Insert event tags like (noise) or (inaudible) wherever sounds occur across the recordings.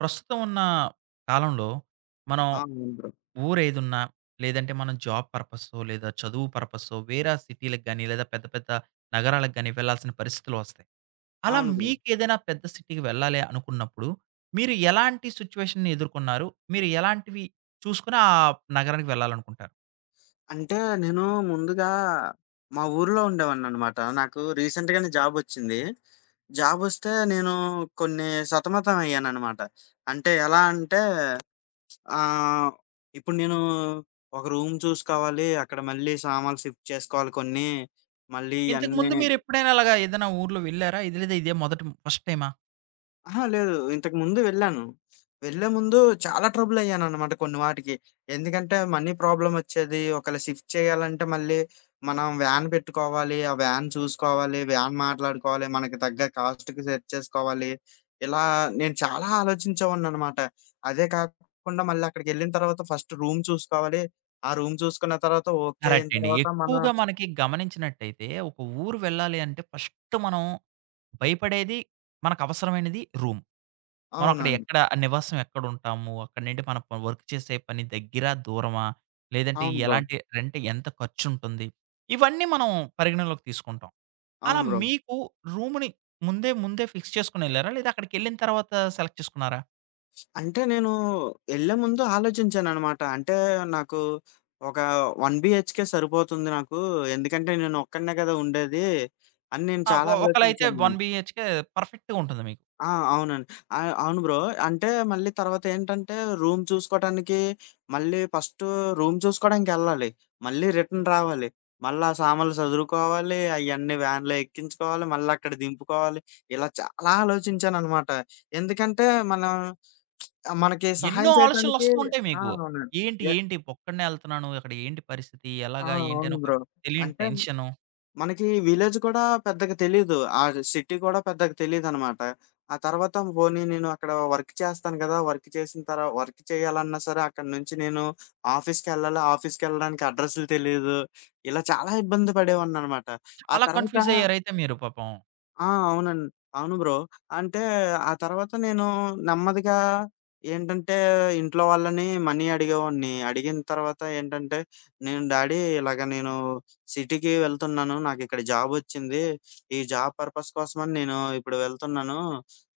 ప్రస్తుతం ఉన్న కాలంలో మనం ఆ! అవును బ్రో. ఊరేదున్నా, లేదంటే మనం జాబ్ పర్పసో, లేదా చదువు పర్పసో వేరే సిటీ‌లకి గాని, లేదా పెద్ద పెద్ద నగరాలకు గాని వెళ్ళాల్సిన పరిస్థితులు వస్తాయి. అలా అవును బ్రో. మీకేదైనా పెద్ద సిటీకి వెళ్ళాలి అనుకున్నప్పుడు, మీరు ఎలాంటి సిట్యుయేషన్‌ని ఎదుర్కొన్నారు? మీరు ఎలాంటివి చూసుకొని ఆ నగరానికి వెళ్ళాలనుకుంటారు? అంటే నేను ముందుగా మా ఊర్లో ఉండేవాడిననమాట. నాకు రీసెంట్‌గానే జాబొచ్చింది. జాబొస్తే నేను కొన్ని సతమతం అయ్యాననమాట. అంటే ఎలా అంటే ఆహ్, ఇప్పుడు నేను ఒక రూమ్ చూసుకోవాలి. అక్కడ మళ్ళీ సామాన్లు షిఫ్ట్ చేసుకోవాలి కొన్ని. మళ్ళీ ఇయన్నీ. ఇంతకుముందు మీరెప్పుడైనా అలాగా ఏదైనా ఊర్లో వెళ్లారా? ఇది లేదా ఇదే మొదటి ఫస్ట్ టైమా? అహా! లేదు. ఇంతకుముందు వెళ్ళాను. వెళ్ళే ముందు చాలా ట్రబుల్ అయ్యాననమాట కొన్ని వాటికి. ఎందుకంటే మనీ ప్రాబ్లమొచ్చేది. ఒకవేళ షిఫ్ట్ చేయాలంటే మళ్ళీ మనం వ్యాన్ పెట్టుకోవాలి. ఆ వ్యాన్ చూసుకోవాలి. వ్యాన్ మాట్లాడుకోవాలి. మనకి తగ్గ కాస్ట్‌కి సెట్ చేసుకోవాలి. ఇలా నేను చాలా ఆలోచించేవాడిననమాట. అదే కాకుండా మళ్ళీ అక్కడికెళ్ళిన తర్వాత ఫస్ట్ రూమ్ చూసుకోవాలి. ఆ రూమ్ చూసుకున్న తర్వాత ఓకే అయిన కరెక్ట్ అండి. తర్వాత మనం. ఎక్కువగా మనకి గమనించినట్టయితే ఒక ఊరు వెళ్ళాలి అంటే ఫస్ట్ మనం భయపడేది మనకవసరమైనది రూమ్. మనం అక్కడ అవునండి. ఎక్కడ ఆ నివాసం ఎక్కడుంటాము? అక్కడి నుండి మన వర్క్ చేసే పని దగ్గర, దూరమా? లేదంటే అవును బ్రో. ఎలాంటి రెంట్ ఎంత ఖర్చుంటుంది? ఇవన్నీ మనం పరిగణనలోకి తీసుకుంటాం. అలా అవును బ్రో. మీకు రూమ్‌ని ముందే ఫిక్స్ చేసుకొనెళ్లారా? లేదా అక్కడికెళ్ళిన తర్వాత సెలెక్ట్ చేసుకున్నారా? అంటే నేను ఎళ్ళే ముందు ఆలోచించాననమాట. అంటే నాకు ఒక 1 బీహెచ్‌కే సరిపోతుంది నాకు. ఎందుకంటే నేను ఒక్కడినే కదా ఉండేది అని నేను ఆ! చాలా ఒ ఒకళైతే ఆలోచించాను. 1 బీహెచ్‌కే పర్ఫెక్ట్‌గా ఉంటుంది మీకు. ఆ! అవునండి. అవును బ్రో. అంటే మళ్ళీ తర్వాతేంటంటే రూమ్ చూసుకోటానికి మళ్ళీ ఫస్ట్ రూమ్ చూసుకోడానికెళ్ళాలి. మళ్ళీ రిటర్న్ రావాలి. మళ్ళా సామాన్లు సదురుకోవాలి. అయన్నీ వ్యాన్‌లో ఎక్కించుకోవాలి. మళ్ళక్కడ దింపుకోవాలి. ఇలా చాలా ఆలోచించాననమాట. ఎందుకంటే మనం మనకి ఎన్నో సహాయం చేయటానికి. ఆలోచనలొస్తూ ఉంటాయి ఆ! మీకు. అవునండి. ఏంటి, ఎ ఏంటి ఒక్కడినే ఎళ్తున్నాను. అక్కడ ఏంటి పరిస్థితి? ఆ! ఎలాగా? ఏంటి? అని అవును ఒక బ్రో. తెలియని అంటే టెన్షను. మనకి విలేజ్ కూడా పెద్దగా తెలీదు. ఆ సిటీ కూడా పెద్దగా తెలీదనమాట. ఆ తర్వాత పోనీ నేను అక్కడ వర్క్ చేస్తాను కదా! వర్క్ చేసిన తర్వా వర్క్ చేయాలన్నా సరే అక్కడి నుంచి నేను ఆఫీస్‌కెళ్ళాలి. ఆఫీస్‌కెళ్ళడానికి అడ్రెస్సులు తెలీదు. ఇలా చాలా ఇబ్బంది పడేవాడిననమాట. ఆ చాలా తర్వాత. కన్‌ఫ్యూజ్ అయ్యారైతే మీరు పాపం. ఆ! అవునండి. అవును బ్రో. అంటే ఆ తర్వాత నేను నెమ్మదిగా ఏంటంటే ఇంట్లో వాళ్ళని మనీ అడిగేవాడిని. అడిగిన తర్వాత ఏంటంటే, "నేను డాడీ ఇలాగ నేను సిటీకి వెళ్తున్నాను. నాకిక్కడ జాబొచ్చింది. ఈ జాబ్ పర్పస్ కోసమని నేను ఇప్పుడు వెళ్తున్నాను.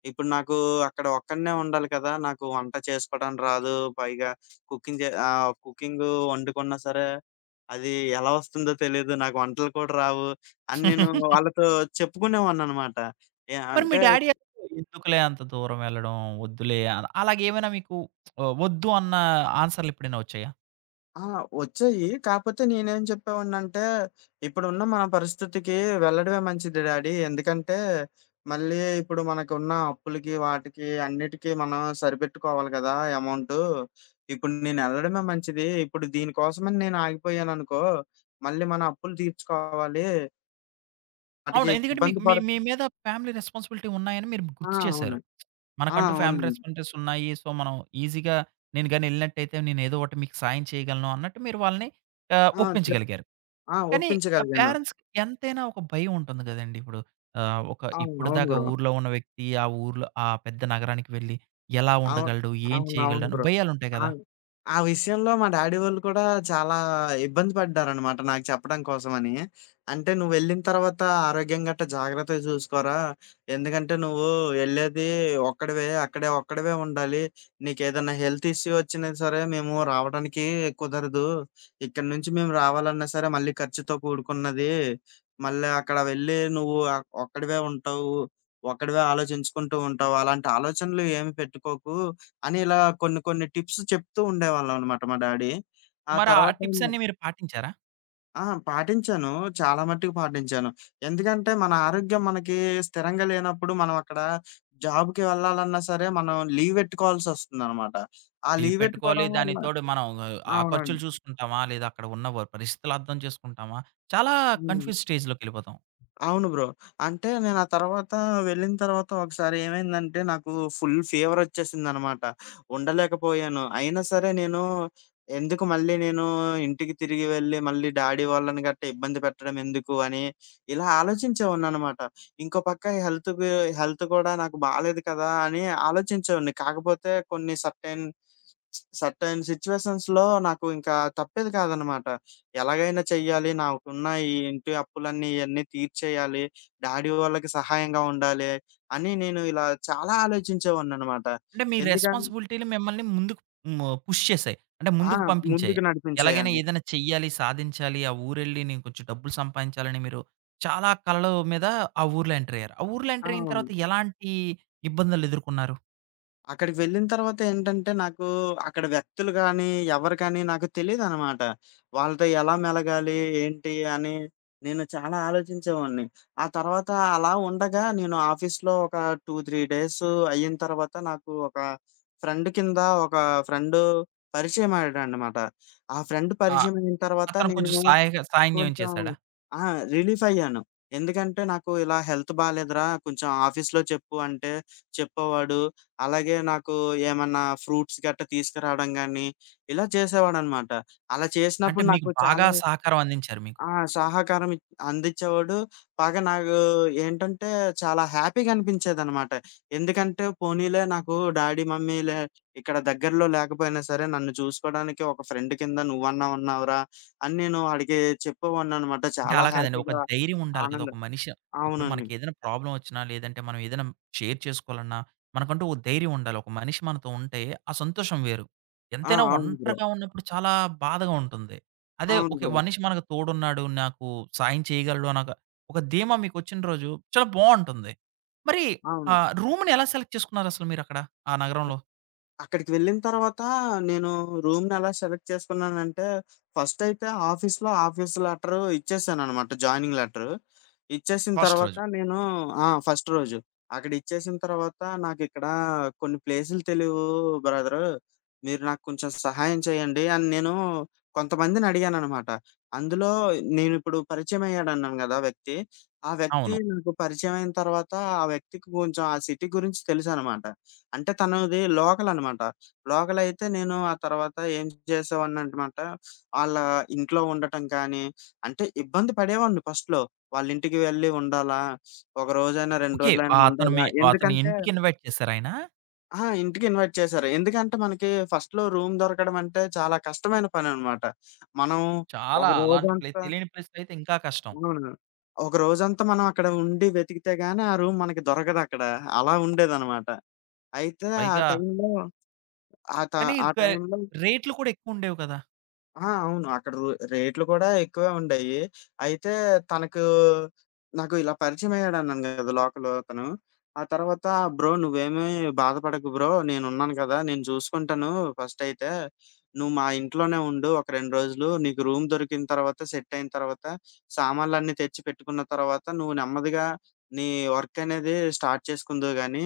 ఇప్పుడు నాకు అక్కడ ఒక్కడినే ఉండాలి కదా! నాకు వంట చేసుకోవడం రాదు. పైగా కుకింగు వండుకున్నా సరే, అది ఎలా వస్తుందో తెలీదు. నాకు వంటలు కూడా రావు. అని నేను వాళ్ళతో చెప్పుకునేవాడిననమాట. మరి మీ అంటే. డ్యాడీ ఎందుకులే అంత దూరం వెళ్ళడం వద్దులే అలాగేమైనా మీకు వద్దు అన్న ఆన్సర్‌లు ఎప్పుడైనా వచ్చాయా? ఆ! వచ్చాయి. కాపోతే నేనేం చెప్పేవాడినంటే, "ఇప్పుడున్న మన పరిస్థితికి వెళ్ళడమే మంచిది డాడీ. ఎందుకంటే, మళ్ళీ ఇప్పుడు మనకున్న అప్పులకి, వాటికి అన్నిటికి మనం సరిపెట్టుకోవాలి కదా! అమౌంటు. ఇప్పుడు నేను ఎళ్ళడమే మంచిది. ఇప్పుడు దీనికోసమని నేను ఆగిపోయాననుకో, మళ్ళీ మన అప్పులు తీర్చుకోవాలి. వాటికి అవును. ఎందుకంటే ఇబ్బంది మీకు మీ పడు". మీ మీద ఫ్యామిలీ రెస్పాన్సిబిలిటీ ఉన్నాయని మీరు ఆ! గుర్తు అవును. చేశారు. ఆ! మనకంటూ ఫ్యామిలీ అవునండి. రెస్పాన్సిబిలిటీస్ ఉన్నాయి. సో, మనం ఈజీగా నేను గాని ఎళ్ళినట్టయితే నేను ఏదో ఒకటి మీకు సాయం చేయగలను అన్నట్టు మీరు వాళ్ళని ఆ! చెప్ ఒప్పించగలిగారు. ఆ! కానీ ఆ ఒప్పించగలిగాను. పేరెంట్స్‌కి ఎంతైనా ఒక భయం ఉంటుంది గదండీ! ఇప్పుడు ఒక అవును. అవును ఇప్పటిదాకా బ్రో. ఊర్లో ఉన్న వ్యక్తి ఆ ఊర్లో ఆ పెద్ద నగరానికి వెళ్ళి ఎలా అవును. ఉండగలడు? ఏం చేయగలడు? అవునవును అని బ్రో. భయాలుంటాయి ఆ! గదా! ఆ విషయంలో మా డ్యాడీ వాళ్ళు కూడా చాలా ఇబ్బంది పడ్డారనమాట నాకు చెప్పడం కోసమని. అంటే "నువ్వెళ్ళిన తర్వాత ఆరోగ్యం గట్టా జాగ్రత్తగా చూసుకోరా. ఎందుకంటే నువ్వు ఎళ్ళేది ఒక్కడివే, అక్కడే ఒక్కడివే ఉండాలి. నీకేదన్నా హెల్త్ ఇష్యూ వచ్చినా సరే మేము రావడానికి కుదరదు. ఇక్కడి నుంచి మేము రావాలన్నా సరే మళ్ళీ ఖర్చుతో కూడుకున్నది. మళ్ళీ అక్కడ వెళ్ళి నువ్వు ఒక్కడివే ఉంటావు." ఒక్కడివే ఆలోచించుకుంటూ ఉంటావు. అలాంటి ఆలోచనలు ఏమి పెట్టుకోకు" అని ఇలా కొన్ని కొన్ని టిప్స్ చెప్తూ ఉండేవాళ్ళనమాట మా డ్యాడీ. ఆ మరి ఆ తర్వాత టిప్సన్నీ మీరు పాటించారా? ఆ! పాటించాను. చాలా మట్టుకు పాటించాను. ఎందుకంటే మన ఆరోగ్యం మనకి స్థిరంగా లేనప్పుడు మనం అక్కడ జాబ్‌కి వెళ్ళాలన్నా సరే మనం లీవ్ పెట్టుకోవాల్సొస్తుందనమాట. ఆ లీవ్ లీవ్ పెట్టుకోవాలి. పెట్టుకోవడం వల్ల. దానికి తోడు మనం ఆ అవునండి. ఖర్చులు చూసుకుంటామా? లేదా అక్కడ ఉన్న పరిస్థితులు అర్థం చేసుకుంటామా? చాలా హ్మ్. కన్‌ఫ్యూజ్ స్టేజ్‌లోకెళ్ళిపోతాం. అవును బ్రో. అంటే నేను ఆ తర్వాత వెళ్ళిన తర్వాత ఒకసారి ఏమైందంటే నాకు ఫుల్ ఫీవర్ వచ్చేసిందనమాట. ఉండలేకపోయాను. అయినా సరే నేను ఎందుకు మళ్ళీ నేను ఇంటికి తిరిగి వెళ్లి మళ్ళీ డ్యాడీ వాళ్ళని గట్టా ఇబ్బంది పెట్టడం ఎందుకు అని ఇలా ఆలోచించేవాడిననమాట. ఇంకో పక్క హెల్త్ కూడా నాకు బాలేదు కదా! అని ఆలోచించేవాడిని. కాకపోతే కొన్ని సర్టెన్ సర్టెన్ సిట్యుయేషన్స్‌లో నాకు ఇంకా తప్పేది కాదనమాట. ఎలాగైనా చెయ్యాలి. నాకున్న ఈ ఇంటి అప్పులన్నీ ఇయన్నీ తీర్చేయాలి. డాడీ వాళ్ళకి సహాయంగా ఉండాలి అని నేను ఇలా చాలా ఆలోచించేవాడిననమాట. అంటే మీ ఎందుకని రెస్పాన్సిబిలిటీలు మిమ్మల్ని ముందుకు హ్మ్. పుష్ చేసాయి. అంటే ఆ! ముందుకు పంపించాయి. ముందుకు ఎలాగైనా నడిపించాయండి. ఏదైనా చెయ్యాలి, సాధించాలి, ఆ ఊరెళ్ళి నేను కొంచెం డబ్బులు సంపాదించాలని మీరు చాలా కలల మీద ఆ ఊర్లో ఎంటర్ అయ్యారు. ఆ ఊర్లో ఆ! ఎంటర్ అయిన అవును. తర్వాత ఎలాంటి ఇబ్బందులు ఎదుర్కొన్నారు? అక్కడికి వెళ్ళిన తర్వాత ఏంటంటే, నాకు అక్కడ వ్యక్తులు గానీ, ఎవరు కానీ నాకు తెలీదనమాట. వాళ్ళతో ఎలా మెలగాలి, ఏంటి అని నేను చాలా ఆలోచించేవాడిని. ఆ తర్వాత అలా ఉండగా నేను ఆఫీస్‌లో ఒక 2, 3 డేస్ అయిన తర్వాత నాకు ఒక ఫ్రెండ్ కింద ఒక ఫ్రెండు పరిచయమయ్యాడనమాట. ఆ ఫ్రెండ్ ఆ! పరిచయమైన తర్వాత అతను నేను కొంచెం సాయం ఏమైనా కొంచెం చేసాడా? ఆ! రిలీఫయ్యాను. ఎందుకంటే, నాకు ఇలా హెల్త్ బాలేదురా! కొంచెం ఆఫీస్‌లో చెప్పు అంటే చెప్పేవాడు. అలాగే నాకు ఏమన్నా ఫ్రూట్స్ గట్టా తీసుకురావడం గానీ, ఇలా చేసేవాడనమాట. అలా అంటే చేసినప్పుడు మీకు నాకు బాగా చాలా సహకారం అందించారు మీకు. ఆ! సహకారం ఇ అందిచ్చేవాడు. బాగా నాకు ఏంటంటే, చాలా హ్యాపీగా అనిపించేదనమాట. ఎందుకంటే, పోనీలే నాకు డాడీ, మమ్మీలే ఇక్కడ దగ్గరలో లేకపోయినా సరే, నన్ను చూసుకోడానికి ఒక ఫ్రెండ్ కింద నువ్వన్నా ఉన్నావురా అని నేను ఆడికి చెప్పేవాడిననమాట. అంటే చాలా అలా కాదండి. ఒక హ్యాపీగా ధైర్యం ఉండాలి కదా! ఆనందం. ఒక మనిషి ఇప్పుడు అవునండి. మనకేదైనా ప్రాబ్లమ్ వచ్చినా, లేదంటే మనం ఏదైనా షేర్ చేసుకోవాలన్నా, మనకంటూ ఓ ధైర్యం ఉండాలి. ఒక మనిషి మనతో ఉంటే ఆ సంతోషం వేరు. ఆ! ఎంతైనా అవును బ్రో. ఒంటరిగా ఉన్నప్పుడు చాలా బాధగా ఉంటుంది. అదే అవును ఓకే. బ్రో. మనిషి మనకు తోడున్నాడు, నాకు సాయం చేయగలడు అనక ఒక ధీమా మీకొచ్చిన రోజు చాలా బావుంటుంది. మరి అవును. రూమ్‌ని ఎలా సెలెక్ట్ చేసుకున్నారసలు మీరక్కడ? ఆ నగరంలో? అక్కడికి వెళ్ళిన తర్వాత నేను రూమ్‌ని ఎలా సెలెక్ట్ చేసుకున్నానంటే, ఫస్ట్ అయితే ఆఫీస్‌లో ఆఫీస్ లెటర్ ఇచ్చేసాననమాట. Joining letter. ఇచ్చేసిన ఫస్ట్ తర్వాత రోజు. నేను. ఆ! ఫస్ట్ రోజు. అక్కడ ఇచ్చేసిన తర్వాత నాకిక్కడ కొన్ని ప్లేసులు తెలివు బ్రదరు. మీరు నాకు కొంచెం సహాయం చేయండి అని నేను కొంతమందిని అడిగాననమాట. అందులో నేనిప్పుడు పరిచయం అయ్యాడన్నాను గదా! వ్యక్తి. ఆ వ్యక్తి అవును. నాకు పరిచయం అయిన తర్వాత ఆ వ్యక్తికి కొంచెం ఆ సిటీ గురించి తెలుసనమాట. అంటే తనది లోకల్ అనమాట. లోకల్ అయితే నేను ఆ తర్వాత ఏం చేసేవాడినంటమాట, ఆళ్ళ ఇంట్లో ఉండటం కానీ, అంటే ఇబ్బంది పడేవాడిని ఫస్ట్‌లో. వాళ్ళింటికి వెళ్లి ఉండాలా? ఒక రోజైనా, 2 ఓకే. రోజులైనా అతను ఉండాలా? మీ అతని ఎందుకంటే. ఇంటికి ఇన్వైట్ చేసారాయన? ఆ! ఇంటికి ఇన్వైట్ చేశారు. ఎందుకంటే మనకి ఫస్ట్‌లో రూమ్ దొరకడం అంటే చాలా కష్టమైన పననమాట. మనం ఒక చాలా అలాంటి ప్లేస్ రోజంతా. తెలియని ప్లేస్‌లో అయితే ఇంకా కష్టం. అవును. ఒక రోజంతా మనం అక్కడ ఉండి వెతికితే గాని ఆ రూమ్ మనకి దొరకదక్కడ. అలా ఉండేదనమాట. అయితే ఆ పైగా టైంలో ఆ త కానీ ఆ క టైంలో రేట్లు కూడా ఎక్కువుండేవి కదా! ఆ! అవును. అక్కడ రేట్లు కూడా ఎక్కువే ఉండేయి. అయితే తనకు నాకు ఇలా పరిచయమయ్యాడన్నాను గదా! లోకల్ అతను. ఆ తర్వాత "బ్రో నువ్వేమి బాధపడకు బ్రో. నేనున్నాను కదా! నేను చూసుకుంటాను ఫస్టయితే. నువ్వు మా ఇంట్లోనే ఉండు ఒక 2 రోజులు. నీకు రూమ్ దొరికిన తర్వాత, సెట్ అయిన తర్వాత, సామాన్లన్నీ తెచ్చి పెట్టుకున్న తర్వాత, నువ్వు నెమ్మదిగా నీ వర్క్ అనేది స్టార్ట్ చేసుకుందువు గానీ,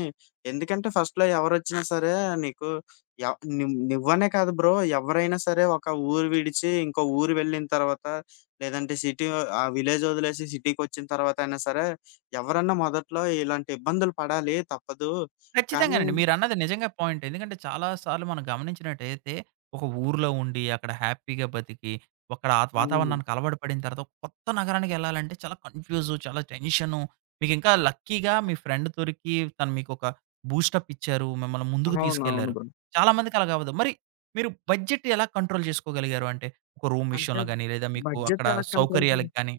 ఎందుకంటే ఫస్ట్‌లో ఎవరొచ్చినా సరే నీకు". యవ్ నువ్ నువ్వనే కాదు బ్రో. ఎవరైనా సరే ఒక ఊరు విడిచి ఇంకో ఊరు వెళ్ళిన తర్వాత, లేదంటే ఆ విలేజ్ వదిలేసి సిటీకొచ్చిన తర్వాత అయినా సరే, ఎవరన్నా మొదట్లో ఇలాంటి ఇబ్బందులు పడాలి తప్పదు. కానీ. ఖచ్చితంగానండి. మీరన్నది నిజంగా పాయింట్. ఎందుకంటే చాలా సార్లు మనం గమనించినట్టయితే, ఒక ఊర్లో ఉండి అక్కడ హ్యాపీగా బతికి, అక్కడ ఆ అవును. వాతావరణానికి అలవాటు పడిన తర్వాత ఒక కొత్త నగరానికెళ్ళాలంటే చాలా కన్‌ఫ్యూజు, చాలా టెన్షను. మీకింకా లక్కీగా మీ ఫ్రెండ్ దొరికి తను మీకొక బూస్టప్ ఇచ్చారు. మిమ్మల్ని ముందుకు అవునవును తీసుకెళ్లారు. బ్రో. చాలా మందికి అలాగ అవ్వదు. మరి మీరు బడ్జెట్ ఎలా కంట్రోల్ చేసుకోగలిగారు? అంటే ఒక రూమ్ అంటే విషయంలో గాని, లేదా మీకు అక్కడ బడ్జెట్ ఎలా కంట్రోల్ చే సౌకర్యాలకి గాని,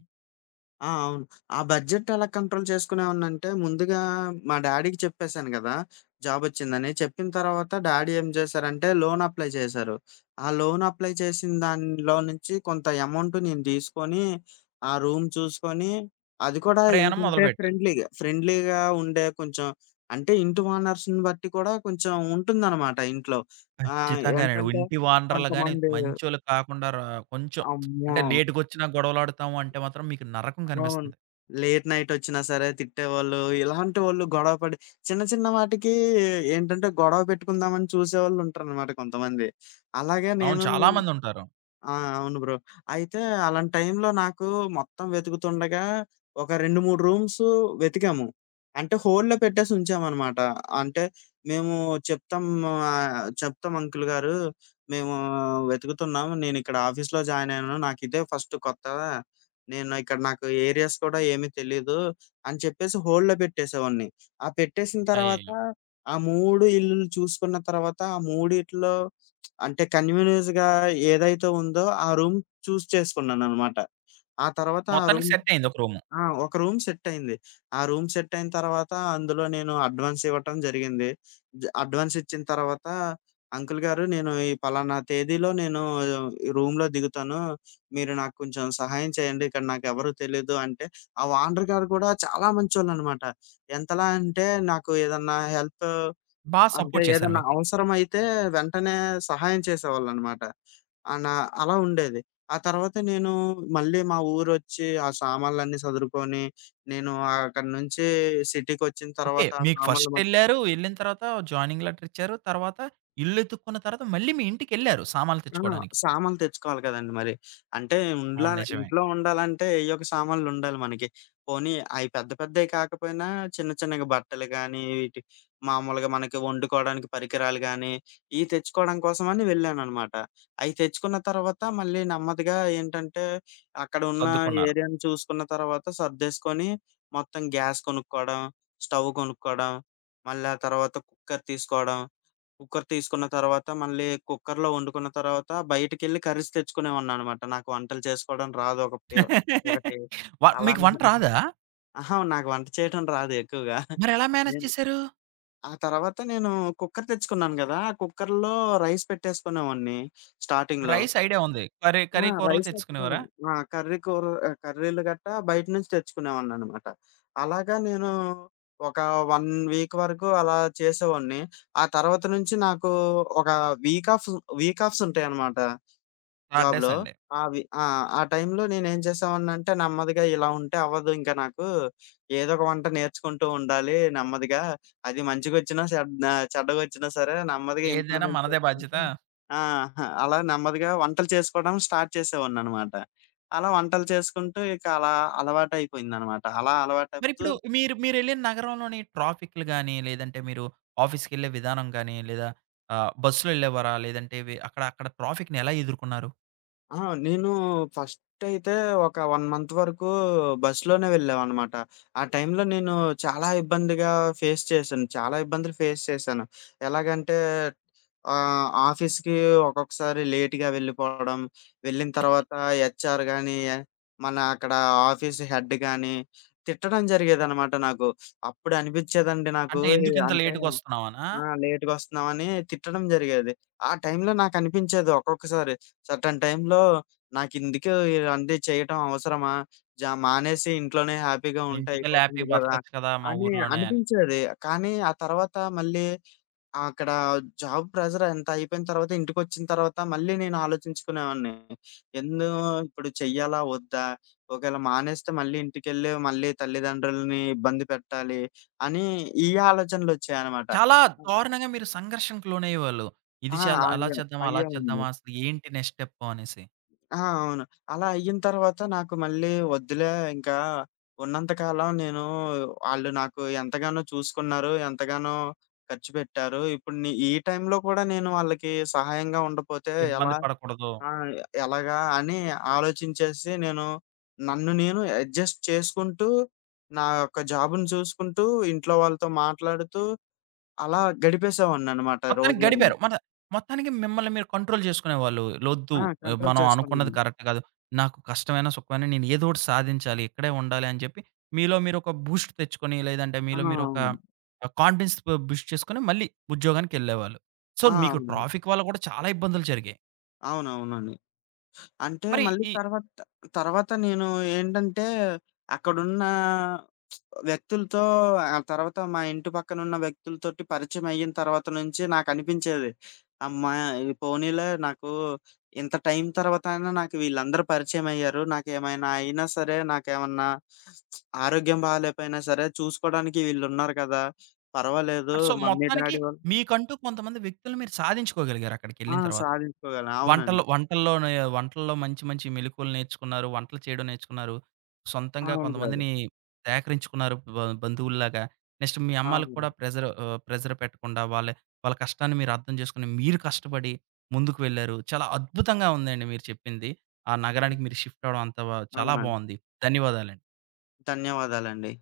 ఆ! అవును. ఆ బడ్జెట్ ఎలా కంట్రోల్ చేసుకునేవాడినంటే, ముందుగా మా డాడీకి చెప్పేసాను గదా! జాబొచ్చిందని. చెప్పిన తర్వాత డాడీ ఏం జేశారంటే, లోన్ అప్లై చేశారు. ఆ లోన్ అప్లై చేసిన దానిలో నుంచి కొంత అమౌంట్ నేను తీసుకొని, ఆ రూమ్ చూసుకొని, అది కూడా ప్రయాణం ఏంటంటే మొదలుపెట్టారు. ఫ్రెండ్లీగా ఉండే కొంచెం. అంటే ఇంటి ఓనర్స్‌ని బట్టి కూడా కొంచెం ఉంటుందనమాట ఇంట్లో. ఖచ్చితంగానండి. ఏంటంటే ఇంటి వానరలు గాని కొంతమంది. మంచోళ్ళు కాకుండా రా కొంచెం అమ్మో! అంటే లేట్‌గొచ్చినా గొడవలాడుతాము అంటే మాత్రం మీకు నరకం అవును. కనిపిస్తుంది. లేట్ నైటొచ్చినా సరే తిట్టేవాళ్ళు. ఇలాంటి వాళ్ళు గొడవ పడి చిన్న చిన్న వాటికి ఏంటంటే గొడవ పెట్టుకుందామని చూసేవాళ్ళుంటారనమాట కొంతమంది. అలాగే అవును. నేను. చాలా మందుంటారు. ఆ! అవును బ్రో. అయితే అలాంటి టైంలో నాకు మొత్తం వెతుకుతుండగా ఒక 2, 3 రూమ్స్ వెతికాము. అంటే హోల్డ్‌లో పెట్టేసి ఉంచామనమాట. అంటే మేము చెప్తాం. "చెప్తాం అంకుల్ గారు, మేము వెతుకుతున్నాం. నేనిక్కడ ఆఫీస్‌లో జాయిన్ అయ్యాను. నాకిదే ఫస్ట్ కొత్త. నేను ఇక్కడ నాకు ఏరియాస్ కూడా ఏమీ తెలీదు" అని చెప్పేసి హోల్డ్‌లో పెట్టేసేవాడిని. ఆ పెట్టేసిన తర్వాత అయ్యయ్యో! ఆ 3 ఇల్లులు చూసుకున్న తర్వాత ఆ మూడిట్లో అంటే కన్వీనియన్స్‌గా ఏదైతే ఉందో ఆ రూమ్ చూజ్ చేసుకున్నాననమాట. ఆ తర్వాత ఆ మొత్తానికి రూమ్. సెట్ అయింది ఒక రూము. ఆ! ఒక రూమ్ సెట్టయింది. ఆ రూమ్ సెట్టయిన తర్వాత అందులో నేను అడ్వాన్స్ ఇవ్వటం జరిగింది. అడ్వాన్స్ ఇచ్చిన తర్వాత అంకుల్ గారు నేను ఈ పలానా తేదీలో నేను ఈ రూమ్‌లో దిగుతాను. మీరు నాకు కొంచెం సహాయం చేయండి. ఇక్కడ నాకెవరు తెలీదు అంటే ఆ ఓనర్ గారు కూడా చాలా మంచోళ్ళనమాట. ఎంతలా అంటే నాకు ఏదన్నా హెల్ప్. బా అంటే సపోర్ట్ చేశారు ఏదన్నా మీకు. అవసరమైతే వెంటనే సహాయం చేసేవాళ్ళనమాట. నా అలా ఉండేది. ఆ తర్వాత నేను మళ్ళీ మా ఊరొచ్చి ఆ సామాన్లన్నీ సదురుకొని, నేను అక్కడి నుంచి సిటీకొచ్చిన ఓకే. తర్వాత ఆ మీకు సామాన్లు ఫస్ట్ ఎళ్లారు. ఎళ్ళిన తర్వాత జాయినింగ్ లెటర్ ఇచ్చారు. తర్వాత ఇల్లు ఎతుక్కున్న తర్వాత మళ్ళీ మీ ఇంటికెళ్లారు సామాన్లు ఆ! తెచ్చుకోవడానికి. సామాన్లు తెచ్చుకోవాలి కదండీ మరి. అంటే అవును. ఉండ్లాల నిజమే. ఇంట్లో ఉండాలంటే ఏయ్యో ఒక సామాన్లుండాలి మనకి. పోనీ అయి పెద్ద పెద్దయి కాకపోయినా చిన్న చిన్నగా బట్టలు గానీ, మామూలుగా మనకి వండుకోవడానికి పరికరాలు గానీ, ఇయి తెచ్చుకోవడం కోసమని వెళ్ళాననమాట. అయి తెచ్చుకున్న తర్వాత మళ్ళీ నెమ్మదిగా ఏంటంటే, అక్కడ ఉన్న సర్దుకున్నారు. ఏరియాని చూసుకున్న తర్వాత సర్దేసుకొని మొత్తం గ్యాస్ కొనుక్కోవడం, స్టవ్ కొనుక్కోవడం, మళ్ళీ ఆ తర్వాత కుక్కర్ తీసుకోవడం కుక్కర్ తీసుకున్న తర్వాత, మళ్ళీ కుక్కర్‌లో వండుకున్న తర్వాత, బయటికెళ్ళి కర్రీస్ తెచ్చుకునేవాడిననమాట. నాకు వంటలు చేసుకోవడం రాదు ఒకటి ఒకటి. (laughs) అలా మీకు వంట (laughs) రాదా? అహా! నాకు వంట చేయడం రాదు ఎక్కువగా. మరెలా మేనేజ్ నేను చేశారు? ఆ తర్వాత నేను కుక్కర్ తెచ్చుకున్నాను గదా! ఆ కుక్కర్‌లో రైస్ పెట్టేసుకునేవాడిని స్టార్టింగ్‌లో. రైస్ ఐడియా ఉంది. కర్రీ ఆ! కర్రీ కూరలు రైస్ తెచ్చుకునేవారా? తెచ్చుకోవడమే. ఆ! కర్రీలు గట్టా బయట నుంచి తెచ్చుకునేవాడిననమాట. అలాగా నేను ఒక 1 వీక్ వరకు అలా చేసేవాడిని. ఆ తర్వాత నుంచి నాకు ఒక వీక్ ఆఫ్ వీక్ ఆఫ్స్ ఉంటాయనమాట. సాటర్‌డే, జాబ్‌లో. సండే. అవి. ఆ! ఆ టైంలో నేనేం చేసేవాడినంటే నెమ్మదిగా ఇలా ఉంటే అవ్వదు ఇంక నాకు. ఏదో ఒక వంట నేర్చుకుంటూ ఉండాలి నెమ్మదిగా. అది మంచిగొచ్చినా చెడ్డగొచ్చినా సరే నెమ్మదిగా ఏదైనా ఇంప్లిమెంట్ మనదే బాధ్యత. చేసుకుంటూ. ఆ! హా! అలా నెమ్మదిగా వంటలు చేసుకోవడం స్టార్ట్ చేసేవాడిననమాట. అలా వంటలు చేసుకుంటూ ఇక అలా అలవాటయిపోయిందనమాట. అలా అలవాటవుతూ. మరిప్పుడు మీరెళ్ళిన నగరంలోని ట్రాఫిక్‌లు గాని, లేదంటే మీరు ఆఫీస్‌కెళ్ళే విధానం గాని, లేదా బస్సులో ఎళ్ళేవారా? లేదంటే వి అక్కడ అక్కడ ట్రాఫిక్‌ని ఎలా ఎదుర్కొన్నారు? ఆ! నేను ఫస్టయితే ఒక 1 మంత్ వరకు బస్‌లోనే వెళ్ళామనమాట. ఆ టైంలో నేను చాలా ఇబ్బందిగా ఫేస్ చేశాను. చాలా ఇబ్బందులు ఫేస్ చేశాను. ఎలాగంటే ఆఫీస్‌కి ఒక్కొక్కసారి లేట్‌గా వెళ్ళిపోవడం, వెళ్ళిన తర్వాత హెచ్ఆర్ గాని, మన అక్కడ ఆఫీస్ హెడ్ గాని తిట్టడం జరిగేదనమాట నాకు. అప్పుడు అనిపిచ్చేదండి నాకు. అంటే ఎందుకింత అంటే. లేట్‌గొస్తున్నావనా? ఆ! లేట్‌గొస్తున్నామని తిట్టడం జరిగేది. ఆ టైంలో నాకనిపించేది ఒక్కొక్కసారి సర్టెన్ టైంలో నాకెందుకు ఇవన్నీ చేయటం అవసరమా? మానేసి ఇంట్లోనే హ్యాపీగా ఉంటే ఇంటికెళ్ళి అయిపోతుంది హ్యాపీగా గదా! బతకచ్చు కదా! మా అని ఊర్లోనే అని. అనిపించేది. కానీ ఆ తర్వాత మళ్ళీ అక్కడ జాబ్ ప్రెషర్ ఎంత అయిపోయిన తర్వాత ఇంటికొచ్చిన తర్వాత మళ్ళీ నేను ఆలోచించుకునేవాడిని. ఎందు ఇప్పుడు చెయ్యాలా? వద్దా? ఒకవేళ మానేస్తే మళ్ళీ ఇంటికెళ్ళి మళ్ళీ తల్లిదండ్రులని ఇబ్బంది పెట్టాలి అని ఈ ఆలోచనలొచ్చాయనమాట. చాలా దారుణంగా మీరు సంఘర్షణకు లోనయ్యేవాళ్ళు. ఇది ఆ! చాలా అలా అయ్యాం. చేద్దామా? అలా అయ్యామండి. చేద్దామా? అసలు ఏంటి నెక్స్ట్ స్టెప్పు అనేసి? ఆ! అవును. అలా అయిన తర్వాత నాకు మళ్ళీ వద్దులే ఇంకా ఉన్నంత కాలం నేను ఆళ్ళు నాకు ఎంతగానో చూసుకున్నారు, ఎంతగానో ఖర్చు పెట్టారు. ఇప్పుడు ఈ టైంలో కూడా నేను వాళ్ళకి సహాయంగా ఉండపోతే ఎలా. ఇబ్బంది పడకూడదు. ఆ! ఎలాగా అని ఆలోచించేసి నేను నన్ను నేను అడ్జస్ట్ చేసుకుంటూ, నా యొక్క జాబ్‌ని చూసుకుంటూ, ఇంట్లో వాళ్ళతో మాట్లాడుతూ అలా గడిపేసేవాడిననమాట మొత్తానికి రోజులన్నీ. గడిపారు. మన మొత్తానికి మిమ్మల్ని మీరు కంట్రోల్ చేసుకునేవాళ్ళు. లొద్దు ఆ! కంట్రోల్ మనం అనుకున్నది చేసుకున్నాను. కరెక్ట్ కాదు. నాకు కష్టమైన, సుఖమైన నేను ఏదో ఒకటి సాధించాలి. ఇక్కడే ఉండాలి అని చెప్పి మీలో మీరు ఒక బూస్ట్ తెచ్చుకొని, లేదంటే ఆ! మీలో మీరు ఒక అవును. కాన్ఫిడెన్స్ బూస్ట్ చేసుకొని మళ్ళీ ఉద్యోగానికెళ్ళేవాళ్ళు. సో, ఆ! మీకు అవునండి. ట్రాఫిక్ వల్ల కూడా చాలా ఇబ్బందులు జరిగాయి. అవునవునండి. అంటే మరి మళ్ళీ ఈ తర్వాత తర్వాత నేను ఏంటంటే అక్కడున్న వ్యక్తులతో ఆ తర్వాత మా ఇంటి పక్కనున్న వ్యక్తులతోటి పరిచయం అయిన తర్వాత నుంచి నాకనిపించేది. అమ్మా! ఇది పోనీలే నాకు ఇంత టైం తర్వాత అయినా నాకు వీళ్ళందరూ పరిచయం అయ్యారు. నాకేమైనా అయినా సరే, నాకేమన్నా ఆరోగ్యం బాలేపోయినా సరే చూసుకోవడానికి వీళ్ళున్నారు కదా! పర్వాలేదు సో, మమ్మీ, మొత్తానికి డ్యాడీ వాళ్ళు. మీకంటూ కొంతమంది వ్యక్తుల్ని మీరు సాధించుకోగలిగారు ఆ! అక్కడికెళ్ళిన తర్వాత. సాధించుకోగలను. అవునండి. వంటలు వంటల్లోనే వంటల్లో మంచి మంచి మెళకువలు నేర్చుకున్నారు. వంటలు చేయడం నేర్చుకున్నారు. సొంతంగా అవును బ్రదర్. కొంతమందిని సేకరించుకున్నారు బంధువుల్లాగా. నెక్స్ట్ మీ అవును అమ్మాళ్ళకి కూడా బ్రదర్. ప్రెషర్ ప్రెషర్ పెట్టకుండా వాళ్ళ వాళ్ళ కష్టాన్ని మీరు అర్థం చేసుకొని, మీరు కష్టపడి ముందుకు వెళ్లారు. చాలా అద్భుతంగా ఉందండి మీరు చెప్పింది. ఆ నగరానికి హ్మ్. మీరు షిఫ్ట్ అవ్వడం అంతా చాలా అవునండి. బావుంది. ధన్యవాదాలండి. ధన్యవాదాలండి.